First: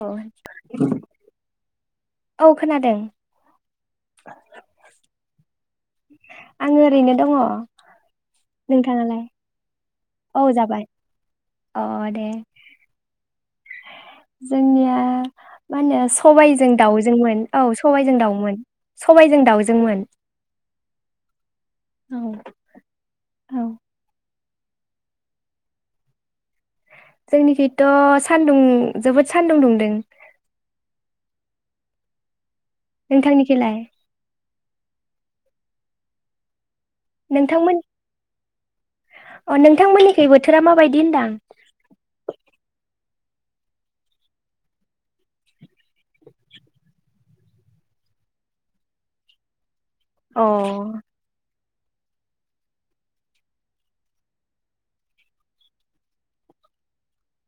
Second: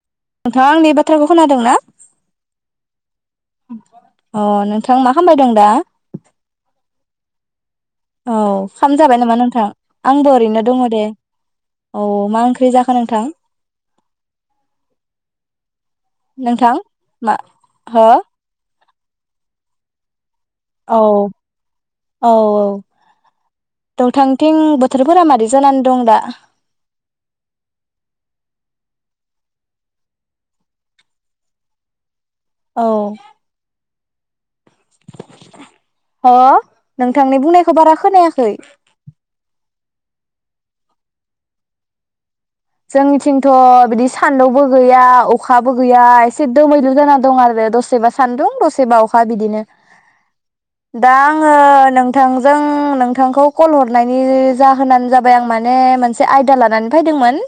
औ नोंथाङा आंनि बाथ्राखौ खोनादों ना औ खोनादों अ नोंथां मा खालामबाय दं दा? आं ओरैनो दङ। औ खाम जाबाय नोंथाङालाय नामा नोंथां आंबो औ ओरैनो दङ जाबाय दे औ दे मा ओंख्रि जाखो नोंथां जोंनिया मा होनो सबाइजों नोंथां मा दाउजोंमोन औ हो सबाइजों दाउमोन। सबायजों दाउजोंमोन। औ। औ औ औ द थां। थिं बोथोरफोरा मारै जानानै दं दा? जोंनिथिंथ जोबोद सानदुं जोबोद सानदुं दुंदों। औ नोंथांनि थिंलाय ह। नोंथांनि नोंथांमोन बुंनायखौ बारा खोनायाखै। अ नोंथांमोननिखै बोथोरा माबायदि होनदां? जोंनिथिंथ बिदि सान्दुंबो गैया अखा बो गैया एसे दोमैलु जानांगौ। दं आरो दसेबा सान्दुं दसेबा अखा बिदिनो अ दा आङो नोंथांजों नोंथांखौ कल हरनायनि जाहोनानो जाबाय आं माने मोनसे आयदा लानानै फैदोंमोन।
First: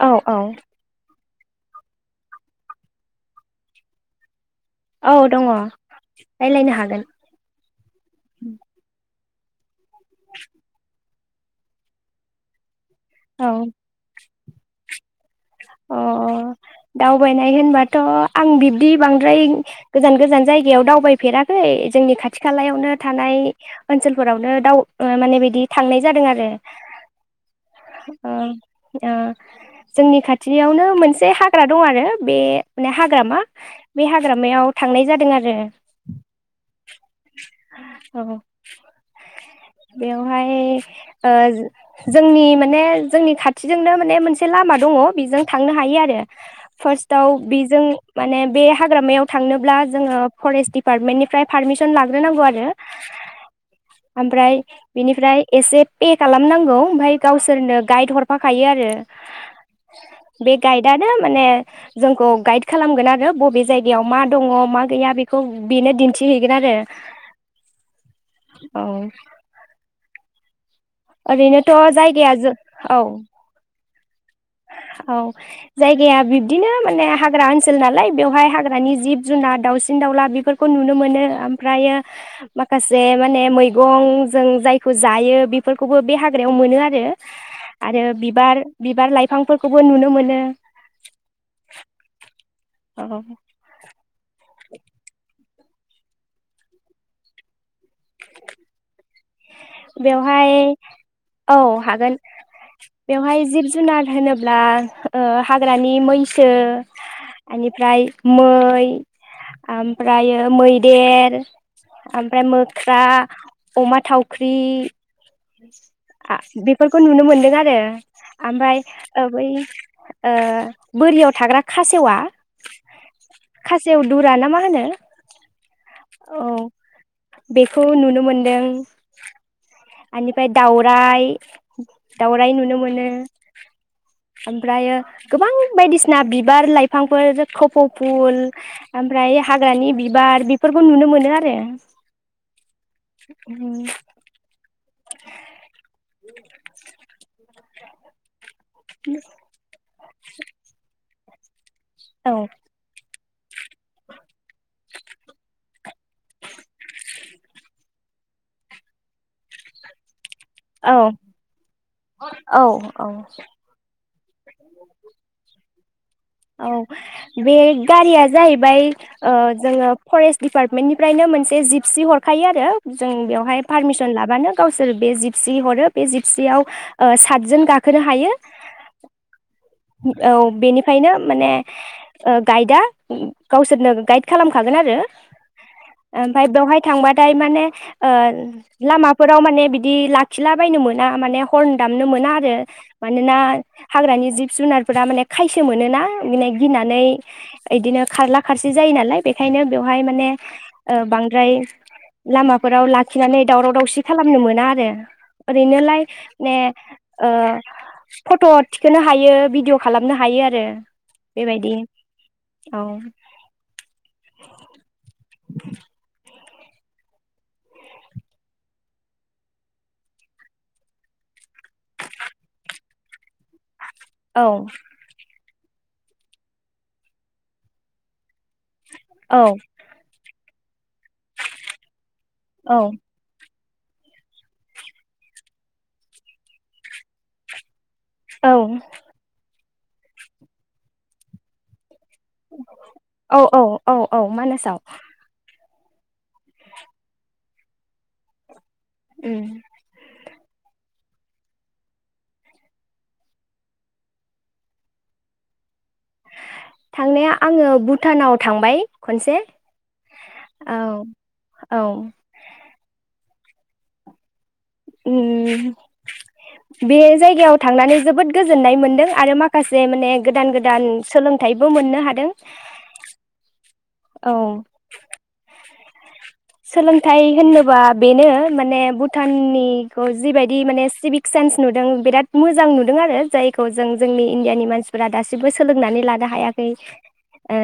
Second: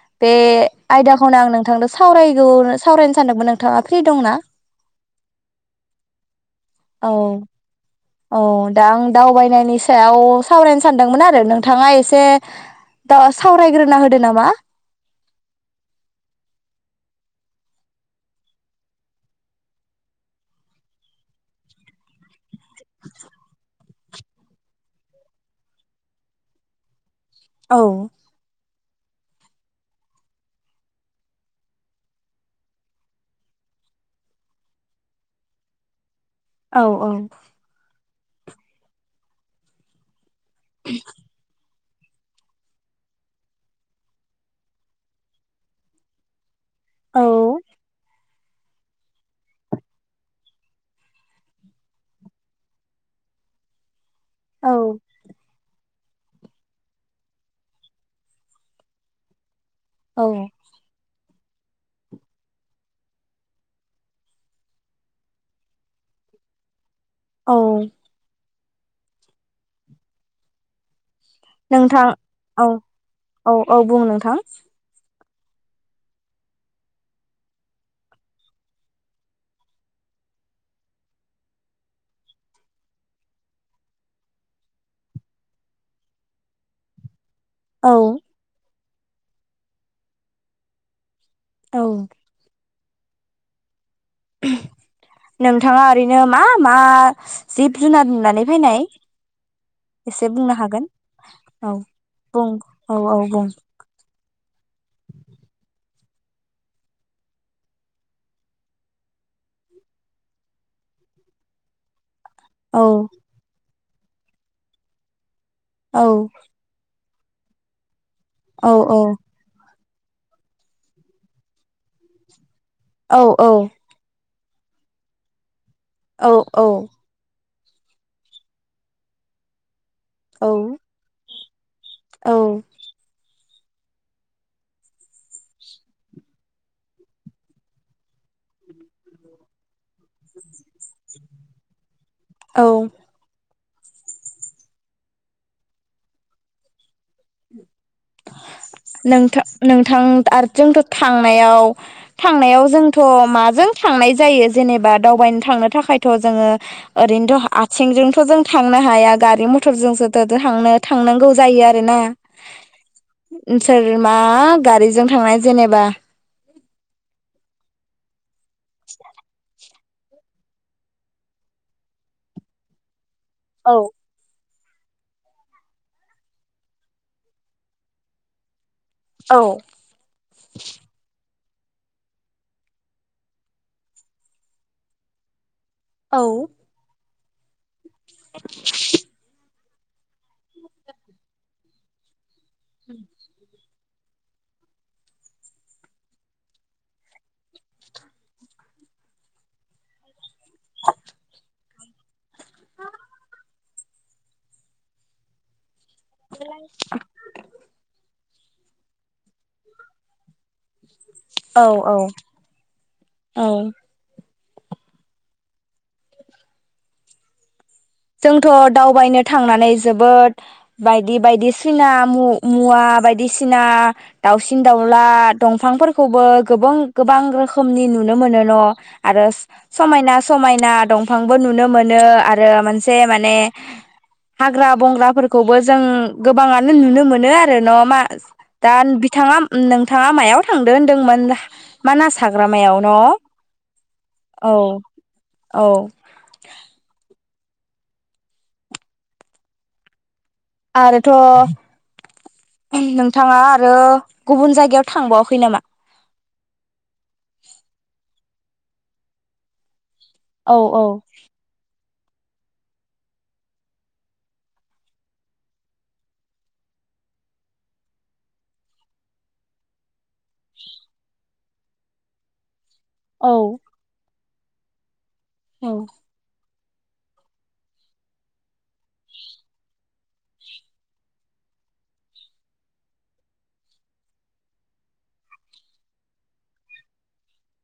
औ बे औ आयदा। औ आं नोंथां सावरायगौ सावरायनो सानदोंमोन नोंथाङा फ्रि दं ना? औ दङ। रायलायनो हागोन औ औ दा आं दावबायनायनि सायाव सावरायनो सान दोंमोन आरो नोंथाङा एसे दा औ सावरायग्रोना होदो नामा। अ दावबायनाय होनबाथ आं बिब्दि बांद्राय गोजान गोजान जायगायाव दावबायफेराखै जोंनि खाथि खालायावनो थानाय ओनसोलफोरावनो दाव माने बिदि थांनाय जादों आरो। औ आ जोंनि खाथि। खाथियावनो मोनसे हाग्रा दं आरो बे माने हाग्रामा बे हाग्रामायाव थांनाय जादों आरो। औ औ औ बे बेहाय ओ जोंनि माने जोंनि खाथिजोंनो माने मोनसे लामा दङ बेजों थांनो हायो आरो। औ फार्स्टआव बेजों माने बे हाग्रामायाव थांनोब्ला जोङो फरेस्ट दिडप्टमेन्टनिफ्राय फारमिसन लाग्रोनागोन आरो ओमफ्राय औ बिनिफ्राय एसे पे खालामनांगौ ओमफ्राय गावसोरनो गाइड हरफाखायो आरो औ बे गायदा नोम माने जोंखौ गाइड खालामगोन आरो बबे जायगायाव मा दङ मा गैया बेखौ बेनो दिन्थिहयो गोनआरो दे औ। औ ओरैनोथ' नोंथां जायगाया ज औ औ औ बुं नोंथां औ जायगाया बिब्दिनो माने हाग्रा ओनसोल नालाय बेवहाय हाग्रानि जिब जुनार दाावसिन दाउला बेफोरखौ नुनो मोनो ओमफ्रायो माखासे माने मैगं जों जायखौ जायो बिफ फोरखौबो बे हाग्रायाव मोनो आरो। औ आरो बिबार बिबार लाइफांफोरखौबो नुनो मोनो। औ अह उम नोंथाङा ओरैनो मा मा जिब जुनार नुनानै फैनाय एसे बेवहाय बुंनो हागोन औ हागोन बुं औ औ बेवहाय बुं जिब जुनार होनोबा ब्ला ओ हाग्रानि मैसो आनिफ्राय मै ओमफ्रायो मैदेर ओमफ्राय औ मोख्रा अमा थाव फुख्रि औ आ बेफोर बेखौ नुनो मोन्दों आरो औ ओमफ्राय ओ बैयो बोरियाव थाग्रा खासेवा औ औ दाना मा होनो औ औ बेखौ नुनो मोनदों। बेनिफ्राय औ दाउराइ दाउराइ औ नुनो मोनो। [inaudible] ओमफ्रायो गोबां बायदिसिना बिबार लाइफांफोर खफ फुल ओमफ्राय हाग्रानि बिबार बेफोरखौ नुनो मोनो आरो। औ उम [inaudible] नोंथां नोंथां आरो जोंथ' थांनायाव औ थांनायाव जोंथ' माजों थांनाय जायो जेनेबा दावबायनो थांनो थाखायथ जोङो ओरैनो आथिंजोंथ जों थांनो हाया गारि मथरजोंसो थांनो औ थांनांगौ जायो आरोना। औ नोंसोर मा गारिजों थांनाय जेनेबा औ बे गारिया जाहैबाय जोङो फरेस्ट दिडपार्टमेन्टनिफ्रायनो मोनसे जिपसि हरखायो आरो जों बेवहाय औ पारमिसन लाबानो गावसोर बे जिपसि हरो बे जिपसियाव ओ सातजोन गाखोनो हायो। औ औ बेनि माने गाइदआ गावसोरनो गाइद खालामखागोन आरो। औ ओमफ्राय बेवहाय थांबा दाय माने ओ लामाफोराव माने बि बिदि लाखिला बायनो मोना माने हरन दामनो मोना मानोना हाग्रानि जिब जुनारफोरा माने खाय फिनो मोनोना बिदिनो गिनानै बिदिनो खारला खारसि जायो नालाय बेखायनो बेवहाय माने ओ बांद्राय लामाफोराव लाखिनानै दावराव दावसि खालामनो मोना आरो ओरैनोलाय ने ओ फट थिखोनो हायो भिदिअ' खालामनो हायो आरो दे औ औ औ जोंथ' दावबायनो थांनानै जोबोद बायदि बायदिसिना मु-मुवा बायदिसिना औ दाउसिन-दाउला दंफांफोरखौबो गोबां गोबां रोखोमनि नुनो मोनो। [unintelligible] आरो औ समायना समाय ना दं फांबो नुनो मोनो आरो औ मानसि से माने हाग्रा बंग्राफोरखौबो जों गोबाङानो नुनो मोनो आरो न मा औ दा बिथाङा नोंथाङा मायाव थांदों होनदोंमोनबा? मानास हाग्रामायाव न' औ। औ औ औ मानासाव औ। उम आरोथ' नोंथाङा आरो गुबुन जायगायाव थांबावाखै नामा? थांनाया आङो भुटानाव थांबाय खनसे औ औ उम बे जायगायाव थांनानै जोबोद गोजोननाय मोनदों आरो माखासे माने गोदान गोदान सोलोंथाइबो मोननो हादों। औ औ औ। सोलोंथाइ होनोबा बेनो माने भुटाननिखौ जिबायदि माने सिभिक सेन्स नुदों बिराद मोजां नुदों आरो जायखौ जों जोंनि इण्डियानि मानसिफोरा दासिमबो सोलोंनानै लानो हायाखै।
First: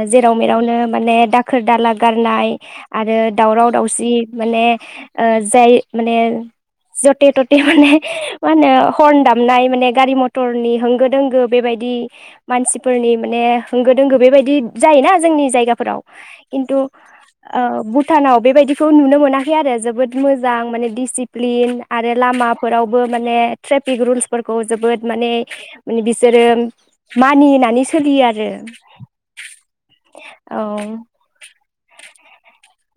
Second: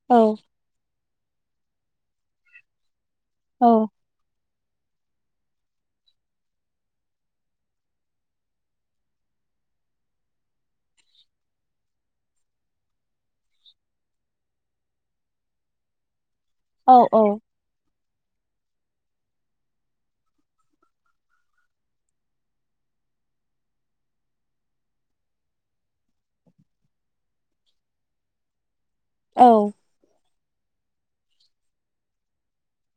औ जेराव मेरावनो माने दाखोर दाला गारनाय आरो दावराव औ दावसि माने ओ जाय माने जथे थथे माने मा होनो हरन दामनाय माने गारि मथरनि होंगो दोंगो बेबायदि मानसिफोरनि माने होंगो दोंगो बेबायदि जायोना जोंनि जायगाफोराव खिन्थु औ ओ बु भुटानाव बेबायदिखौ नुनो मोनाखै आरो जोबोद मोजां माने डिसिप्लिन आरो लामाफोरावबो माने ट्रेफिक रुल्सफोरखौ जोबोद माने माने बिसोरो मानिनानै सोलियो आरो। औ औ।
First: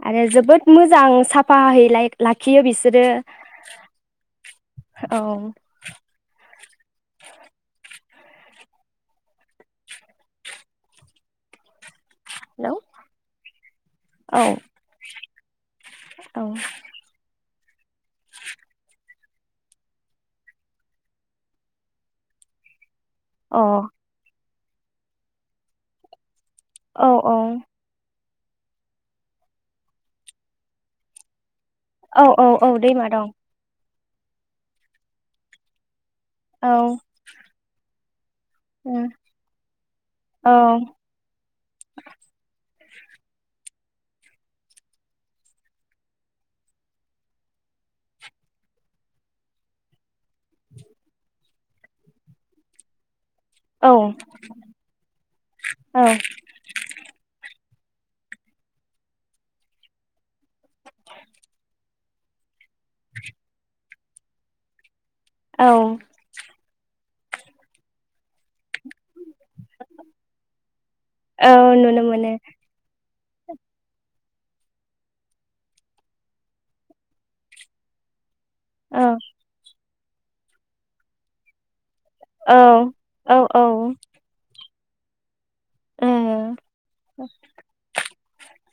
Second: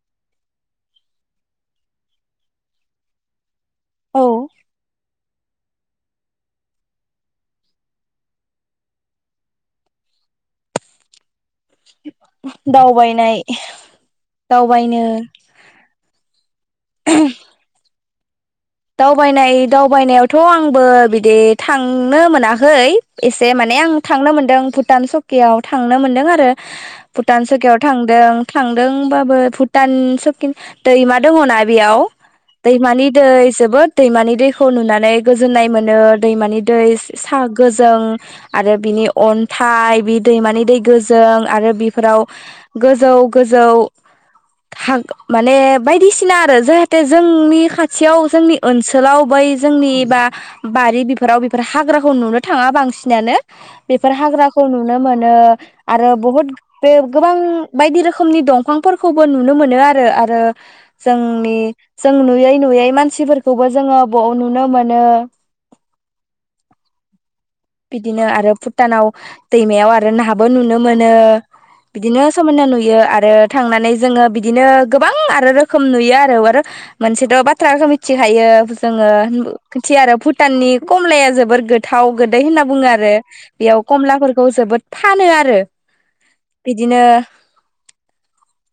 आरो जोबोद मोजां साफायै लाखियो बिसोरो। औ। औ औ [inaudible] दावबायनाय दावबायनो औ। दावबायनाय दावबायनायावथ' आंबो बिदि थांनो मोनाखै। एसे औ माने आं थांनो मोनदों भुटान सकेयाव थांनो मोनदों आरो। औ भुटान सकियाव थांदों। थांदोंबाबो भुटान सकिं दैमा दङना? बेयाव औ औ औ दैमानि दैमा दं दै बोद दैमानि दैखौ नुनानै गोजोननाय मोनो। दैमानि दै औ सा गोजों आरो औ बिनि अन्थाइ बि औ दैमानि दै गोजों आरो बिफोराव गोजौ गोजौ खाग माने बायदिसिना आरो जाहाथे जोंनि खाथियाव जोंनि ओनसोलाव बै जोंनि बा बारि बिफोराव बेफोर हाग्राखौ नुनो थाङा बांसिनानो औ बेफोर हाग्राखौ नुनो मोनो आरो बहुत बे गोबां, बायदि रोखोमनि दंफांफोरखौबो नुनो मोनो आरो आरो जोंनि जों नुयै नुयै मान सिफोरखौबो जोङो बव नुनो मोनो। औ बिदिनो आरो भुटानाव दैमायाव आरो नाहाबो नुनो मोनो औ नुनो बिदिनो मोनो समायना नुयो आरो थांनानै जोङो बि दिनो गोबां आरो रोखोम नुयो आरो आरो मोनसेथ' बाथ्राखो मिथि थायो औ जोङो थि आरो भुटाननि कमलाया जोबोर गोथाव। गोदै औ होनना बुङो आरो औ औ बेयाव कमलाफोरखौ जोबोद फानो आरो औ बिदिनो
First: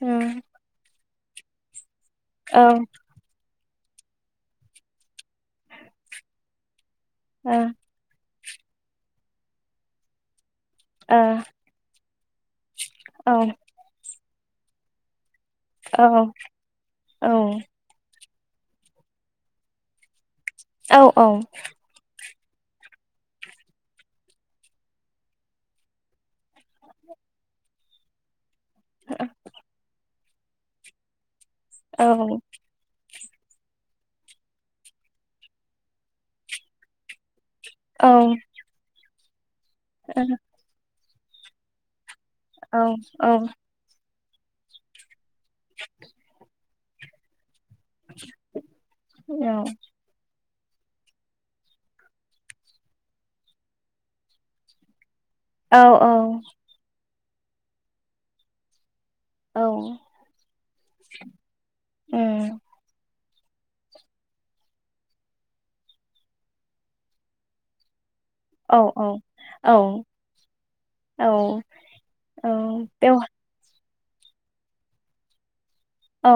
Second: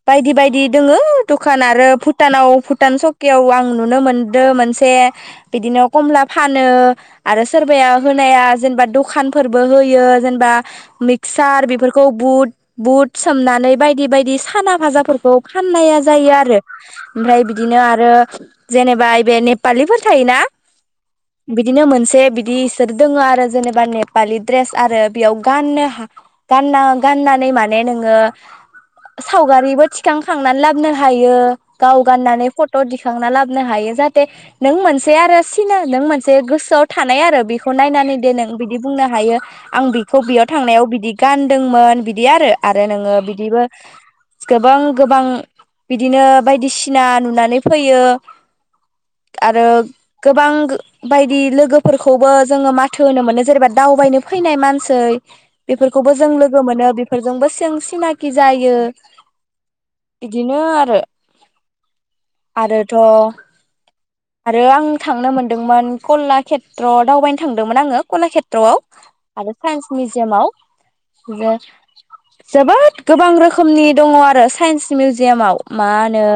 औ बायदि बायदि दोङो। दखान आरो भु टानाव औ भुटान सकायाव आं नुनो मोनदो मोनसे बिदिनो कमला फानो आरो सोरबाया या जेनबा दखानफोरबो होयो जेनबा मिकसार बेफोरखौ बुद बुद सोमनानै बायदि बायदि साना भाजाफोरखौ फाननाया जायो आरो ओमफ्राय बिदिनो आरो जेनेबा बे नेपालिफोर थायोना? औ बिदिनो मोनसे बिस सोर दोङो आरो जेनेबा नेपालि द्रेस आरो बेयाव गाननो हा गानना गाननानै माने नोङो सावगारिबो थि थिखांखांनानै लाबोनो हायो। गाव गाननानै फथ' दि खांना लाबोनो हायो जाहाथे नों मोनसे आरो सिना नों मोनसे गोसोआव थानाय आरो बेखौ खौ नायनानै दे नों बिदि बुंनो हायो। आं बिखौ बेयाव थांनायाव बिदि गानदोंमोन बि बिदि आरो आरो नोङो बिदिबो गोबां गोबां बिदिनो बायदिसिना नुनानै फैयो आरो गोबां बायदि लोगोफोरखौबो जोङो माथो होनो मोनो जेनेबा दावबायनो फैनाय मानसै। बेफोरखौबो जों लोगो मोनो। फोरजोंबो जों सिनाखि जायो। बिदिनो आरो आरोथ' आरो आं थांनो मोनदोंमोन कलाक्षेत्र दावबाय थांदोंमोन आङो। कलाक्षेत्रआव आरो साइन्स मिउजियामाव औ जे औ जोबोद बेवहाय गोबां रोखोमनि दङ आरो साइन्स मिउजियामाव। मा होनो औ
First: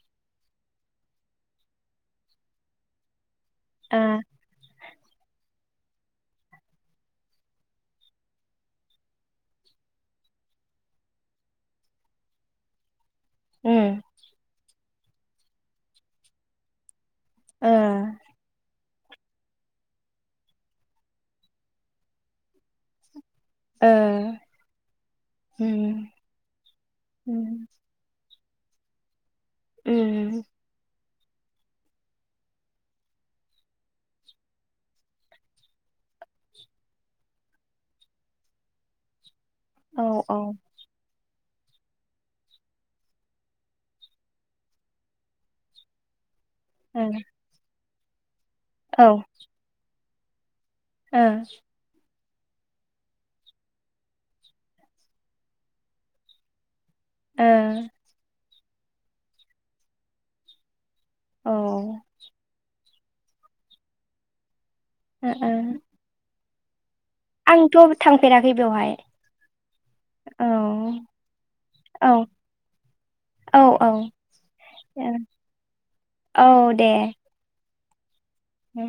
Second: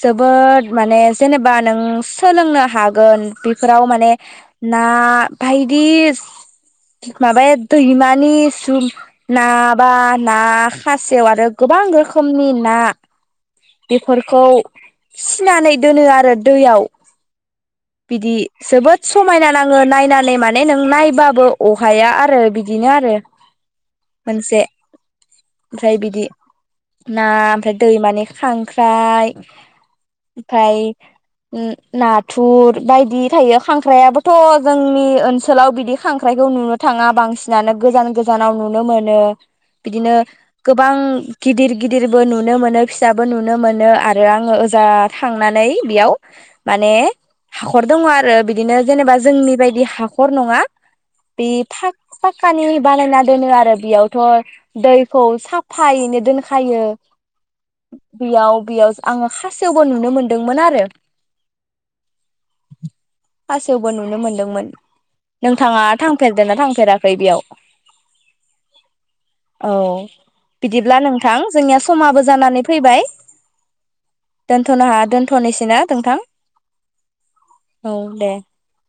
जोबोद माने जेनेबा नों सोलोंनो हागोन बे फोराव माने आ ना बायदि सि माबा दैमानि नाबा ना खासेव आरो गोबां रोखोमनि ना उम बेफोरखौ सिनानै दोनो आरो दैयाव। ओ बिदि जोबोद समायना नाङो नायनानै माने नों नायबाबो अहाया आरो बिदिनो आरो ओ मोनसे ओमफ्राय उम बिदि ना उम ओमफ्राय दैमानि खांख्राइ उम ओमफाय उम नाथ थुर बायदि थायो खांख्राइयाबोथ' जोंनि ओनसोलाव बिदि खांख्राइखौ नुनो थाङा बांसिनानो गोजान गोजानाव नुनो मोनो। औ बिदिनो औ ओ गोबां गिदिर गिदिरबो नुनो मोनो फिसाबो नुनो मोनो आरो आङो ओजा थांनानै बेयाव माने हाखर दङ आरो दिनो औ ओ जेनेबा जोंनि बायदि हा खर नङा। बे फा फाक्कानि बानायना दोनो आरो बेयावथ' दैखौ साफायैनो दोनखायो। औ बेयाव बेयाव आङो खासेवबो नुनो मोनदोंमोन आरो। औ खासेवबो नुनो मोनदोंमोन। ओ नोंथाङा थांफेर दोना थांफेरा फ्राय बेयाव बेयाव आंथ' थांफेराखै बेवहाय औ औ बिदिब्ला नोंथां जोंनिया औ समाबो जानानै फैबाय। औ औ दोनथ'नो हा ओ, दोनथ'नोसै ना नोंथां? औ दे। ओ